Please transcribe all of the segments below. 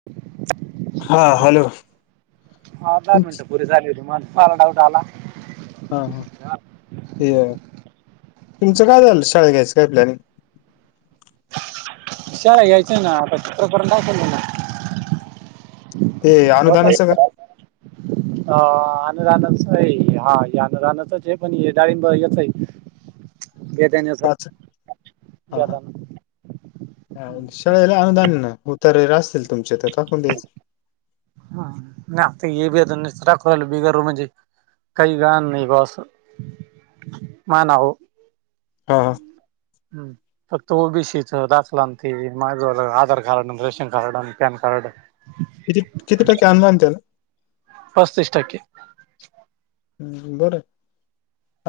[unintelligible] हा हॅलो. हा दहा तुमच मिनटं पुरी झाली होती. म्हणून च मला डाऊट आला. ह. ह. हे तुमचं काय झालं? शेळ्या घ्यायचं काय प्लॅनिंग? शेळ्या घ्यायच्याय ना. आता प्रकरण टाकले ना. ते अनुदानच का? अ अनुदानाचये. हा अनुदानाचचे पण हे डाळळींबच यचय. काच. ह. ह. बेदाना ह हम्म. शळ्यायला अनुदानेना. उतरे असतील तुमचे तर टाकून देयच. नही आती है बेदाण्याचे टाकू राहिलो. [unintelligible] काही गहाण नाही बा. अस मा नावाव. ह. ह. हम्म. फक्त ओबीसीचं दाखलान ते. माझ आधार कार्ड. Ration card. आणि पॅन कार्ड. किती, किती टक्के आणुदाने त्याला. पस्तीस टक्के. हम्म बरंय.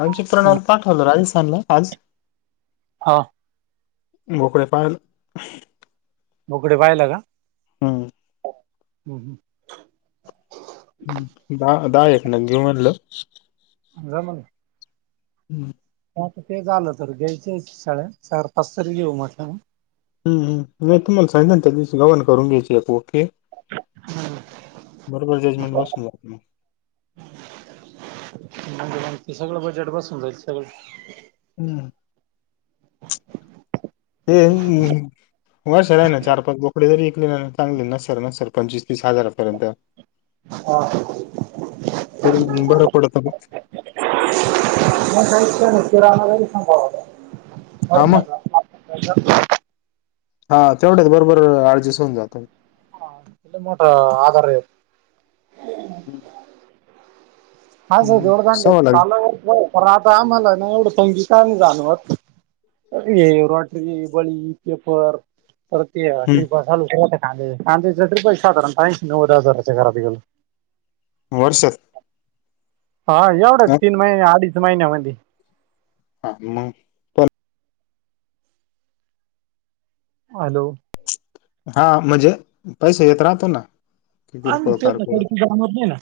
आमचे हम्म. प्रणवला पाठवलं. राजस्थानला आज. हो. बोकेपाय मोकडे पाहिला का? हम्म. हम्म हम्म. द दहा एक न घे म्हणलं. जाम ना. हम्म. ता ते झालं तर घ्यायच शाळ चार पाच तरी घेऊ म्हटलं. नाही तुम्हाला सांगित ना त्या दिवशी गवन करून घ्यायची आहे ओके. हम्म बरोबर जजमेंट बसून ला म म्हणजे म्ह त सगळं बजेट बसून जाई सगळं. हम्म. ते. होर सर आहे ना चार पाच बोकडे जरी ऐकले ना चांगले न सर न सर पंचवीस तीस हजारापर्यंत. ह. तरी बरं पडतं मग. म काहीचराला काही सां होता. हां, मग. का? हा तेवढ्याच बरोबर अडजेस होन जातो. हा इल् मोठा आधार आहे. हम्म हा ज जोड जाां लाख चालण आता आम्हाला ना एवढं पंगी का जाणवत. रोट्री बळी पेपर. तर ते हं, ट्रीप चालू कां कांदेच ट्र्रीप साधारण काहीव हजाराच्या घरात गेलो. वर्ष. हा एवढंच तीन महिने अडीच महिन्यामध्ये. हा मग हॅलो! हा म्हणजे पैसे येत राहतो ना. हा किरकोळ, मग ते कारकोळ खडकीमत नाही ना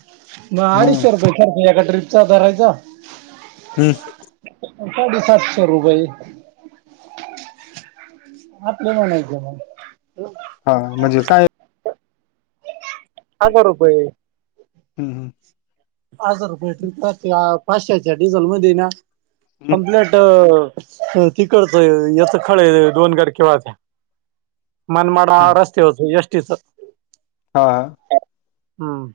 मग हं, अडीचशे रुपये सारखा एका ट्र्रीपचा धरायचा. हम्. साडे सातशे रुपये. आपलं म्हणायचं मग जाऊ दे. हा म्हणजे काय? हजार रुपये. हम्म हम्म. हजार रुपये पेट्रोल पाचशेच्या डिझल मध्ये ना हं, कंप्लीट. आ ती करतय याच खळ दोन गार केेव्हा त्याचा. मनमाड हं, रस्ते होत एसटी च. हा. हम्म.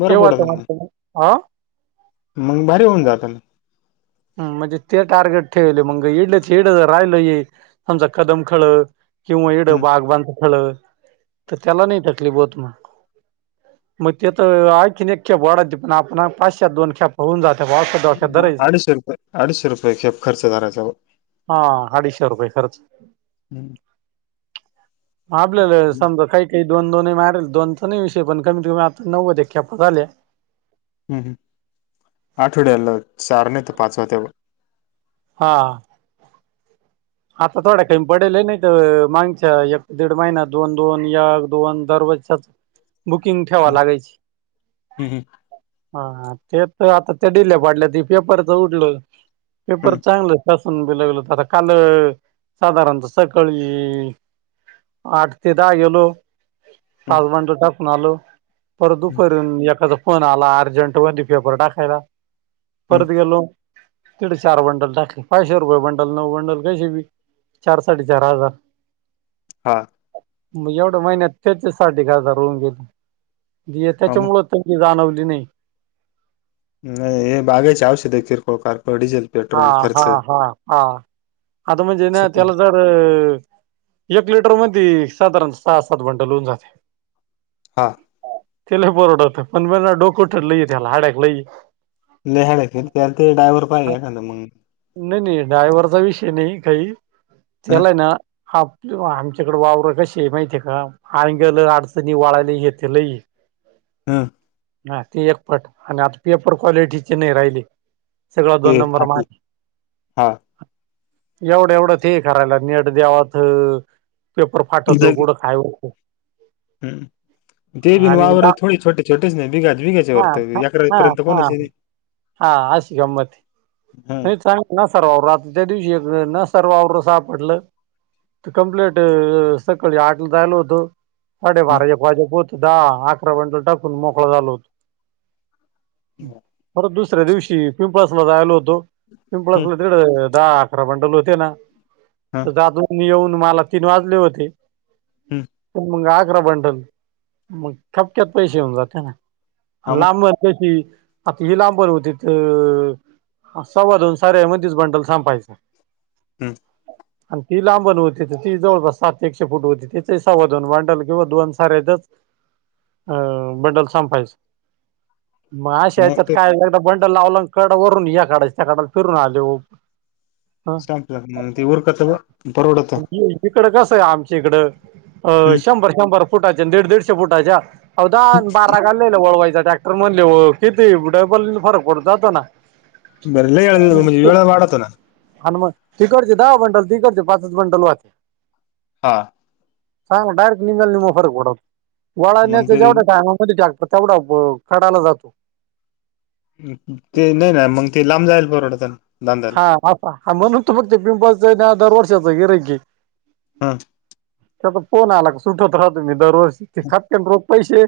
बरं तेव वा त पडतं मा्हा मग. स हा. मग भारी होऊन जात ना. हम् म्हणजे ते टार्गेट ठेवले मग इडले तर इड जर राहिल ये आमचा कदम खळ. किंवा इडं हं, बाग बांधच खळ तर त्याला नाही तकलीफ होत मग. मग तेथ ऐखी एक खेप वाढाते पण आपण पाचशे्या दोन ख्याप होऊन जाते पाश्या असं डोक्यात धरायचं. अडीचशे रुपये खेप खर्चरायचा. हा अडीचशे रुपये खर्च. हं, म्ह आपल्याला समजा काही. का दोन दोनही मारेल दोन त नाही विषय पण कमी कमी आता नव्व ते खेप्पा झाले. हम्म हम आठवड्याला चार नाही तर पाचवा त्या. हा आता थोड्या काही पडेल नाही तर मागच्या एक दीड महिना दोन दोन या दोन दरवाजच्या. ब बुकिंग ठेवा लागेची. हम्म हा ते तर आता त्या डिल्या पाडल्या त पेपरचं उठल. हम्म पेपर चांगलं शासून बि लागलं आता काल साधारणत सकाळी. आठ ते दहा गेलो हम्म पासबंड टाकून आलो. पर हम्म दुपारून एकाचा फोन आला अर्जंट व पेपर टाकायला. हम्म परत गेलो तेढे चार बंडल टाकले पायशे रुपये बंडल नऊ बंडल. कशी चार साडे चार हजार. हां मग एवढ्या महिन्यात त्याच्यासाठी घता रुम गेला हा मग त्याच्यामुळ. त्याची जाणवली नाही. नाही हे बागेचे औषध किरकोळ कारकोळ डीझल हा हा हा हा आता म्हणजे ना सुट तेला ज एक लिटर मधी साधारण सहा सात बंडल होऊन जात्या. हा. ते लई परवडतं पण मग डोकं ठरलं की त्याला त्याला हाड्याक लई. लिहाड त्या ते डायवर पाहिजे एखाद मंग नाही नाही ड्रायव्हरचा विषय नाही काही ह त्याला आहे ना आप आमच्याकडे वावर कशी माहितीे का अंग्यालं अडचणी वाळायला हे ते लई ये हा हा ते एक पट आणि आता पेपर क्वालिटीचे नाही राहिले सगळा दोन नंबर हम्म माग हा. एवढं एवढंच हे करायला नेट द्यावत पेपर फाटतो लगे कुड काय होत. हम्म. ते बिन आणि वावर बा थोडी छोटे छोटेच नाही बिगा बघाच्या वर हा हा अकरा पर्यंत हा कोणा. हा अशी गमत आहे. हम्म नाही चांगलं न सर वावर आता त्या दिवशी एक न सर वावरं सापडलं. कम्प्लीट सकाळी आठला जायल होतो. हम्म साडेबाराजेक वाजेप होत दहा अकरा म्हटल टाकून मोकळा झालो होतो. परत दुसऱ्या दिवशी पिंपळसला जाईल होतो हम्म पिंपळसला तिथं दहा-अकरा बंडल होते ना हा तर दादू येऊन मला तीन वाजले होते हम्म मग अकरा बंटल मग खपक्यात पैसे येऊन जा हा त्यांना मग लांबन कशी आता ही लांबर होती तर मग सव्वा दोन साऱ्यामध्ये बंडल संपायचा हम्म आणि ती लांबण होती तर ती जवळपास सात एकशे फूट होती त्याच सव्वादोन भांडल किंवा दोन साऱ्या [unintelligible] अ बंडल संपायचं मग अशा नाही याच्यात ते काय एकदा बंडल लावला कड वरून या काडा त्या काडला फिरून आल्यावर संपलं का मग ते उरकत ब्वा परवडत. इकड कसं आहे आमच्या इकडं अं हम्म शंभर शंभर फुटाच्या दीड दीडशे फुटाच्या आओ दहा बारा गल्ल्यांना वळवायचा ट्रॅक्टर म्हणाल्यावर किती डबल फरक पडून जातो ना. बर म्हणजे वेळा वाढतु ना आलो मग तिकडचे दहा बंडल, इकडचे पाचच बंडल होत्या. हां. सांग डायरेक्ट निम्याला निमा फरक पडतो वळायला मग न्यायचा ते जेवढ्या टाइम मध्ये ट्रॅक्ट तेवढा कडाला जातो. ते नाहीना मग ते लांब जाईल परवडत हा म्हणून तर म्हणतोय पिंपळासच ना दर वर्षाचा गिराईक ये. हा.. त्याचा फोनआला का सुटत राहतो मी दरवर्षी खपक्यात रोख पैसे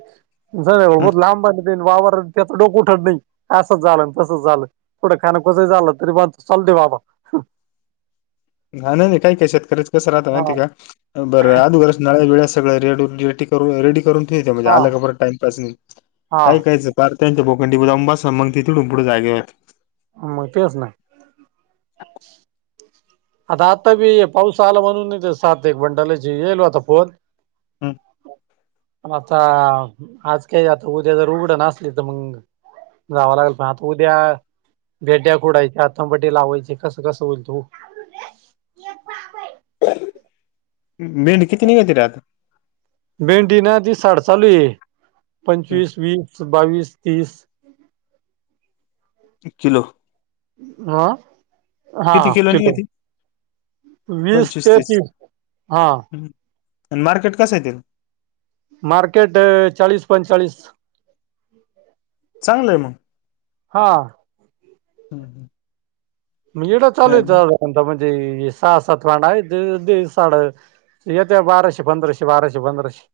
लांब आहे ते वावर त्याचं डोकं उठत नाही असच झाल, तसच झालं कुड कानकुज झालं तरी बस चालुदे बाबा. घाणा नाही काय ते शेतकऱ्याच कसं राहत माहिती हा आहे का बरं अगोदरच नागर, विडा सगळं रेड रेडी करून ठेवीते म्हणजे हा आलं का बर टाइमपास नाही हा काय कायचं पार त्यांच्या बोकांडी जाऊन बसा मग ते तिथून पुढ जागेवर येता. मा तेच ना. आता आता बी पाऊस आला म्हणून सात एक बंडलाचे येल होता फोन. हो [unintelligible] आता आज काही आता उद्या जर उघडं असली तर मंग जावा लागल पण आता उद्या भेंड्या खुळायच्या टमाटे लावायची कस, कस होईल तर हो. भेंडी किती निघती रे आता? भेंडीना दिसा आड चालू आहे पंचवीस, वीस, बावीस, तीस. एक किलो. हं हा किती किलो चिडु. निघती वीस, पंचवीस तेहतीस हा. अन मार्केट कसं आहे तेला? मार्केट चाळीस, पंचेचाळीस. [inaudible] चांगलं आहे मग. हा. इथ चालु आहे म्हणजे सहा, सात [unintelligible] येत्या बाराशे, पंधराशे, बाराशे, पंधराशे.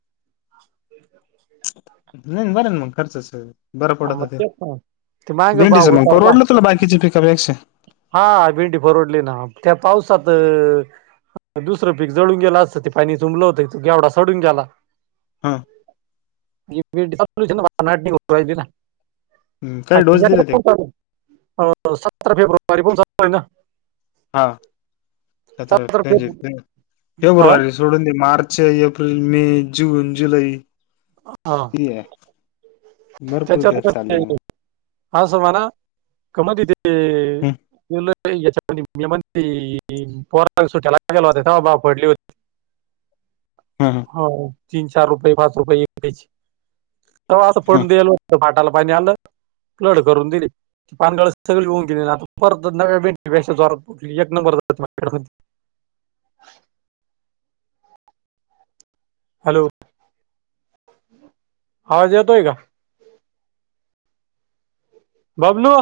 [unintelligible] नाही बरं मग खर्चाच. बरं हा पडत मग ते तेच ना ते मागे भाव भिंडीचं मग उतरला परवडलं तुला बाकीचे पिक बेकक्षा? हा भिंडी परवडली ना त्या पावसात. दुसरं पीक जळून गेला असत ते पाणी चुंबलं घेवढा सडून गेला. हां. [unintelligible] काही डोस दिले ते [inaudible] सत्तर हा [unintelligible] सतरा फेब्रुवारी हा फेब्रुवारी सोडुन दे मार्च, एप्रिल, मे, जून, जुलै. हा. ये भरपूर दिवस चालले म. हाऊसा म्हण ना का मधी ते [unintelligible] पोराला सुट्ट्या लागल्या होत्या तेव्हाच ते भाव पडले होते. हो तीन, चार, रुपये, पाच रुपये, एकट्या चे. तवा हा असुन देल होत पाटाला पाणि आल फ्लड करुन दिली. पानगळ सगळी येऊन गेले परत नव्या पेक्षा जोरात एक नंबर [unintelligible] हॅलो. आवाज येतोय का? बबलू.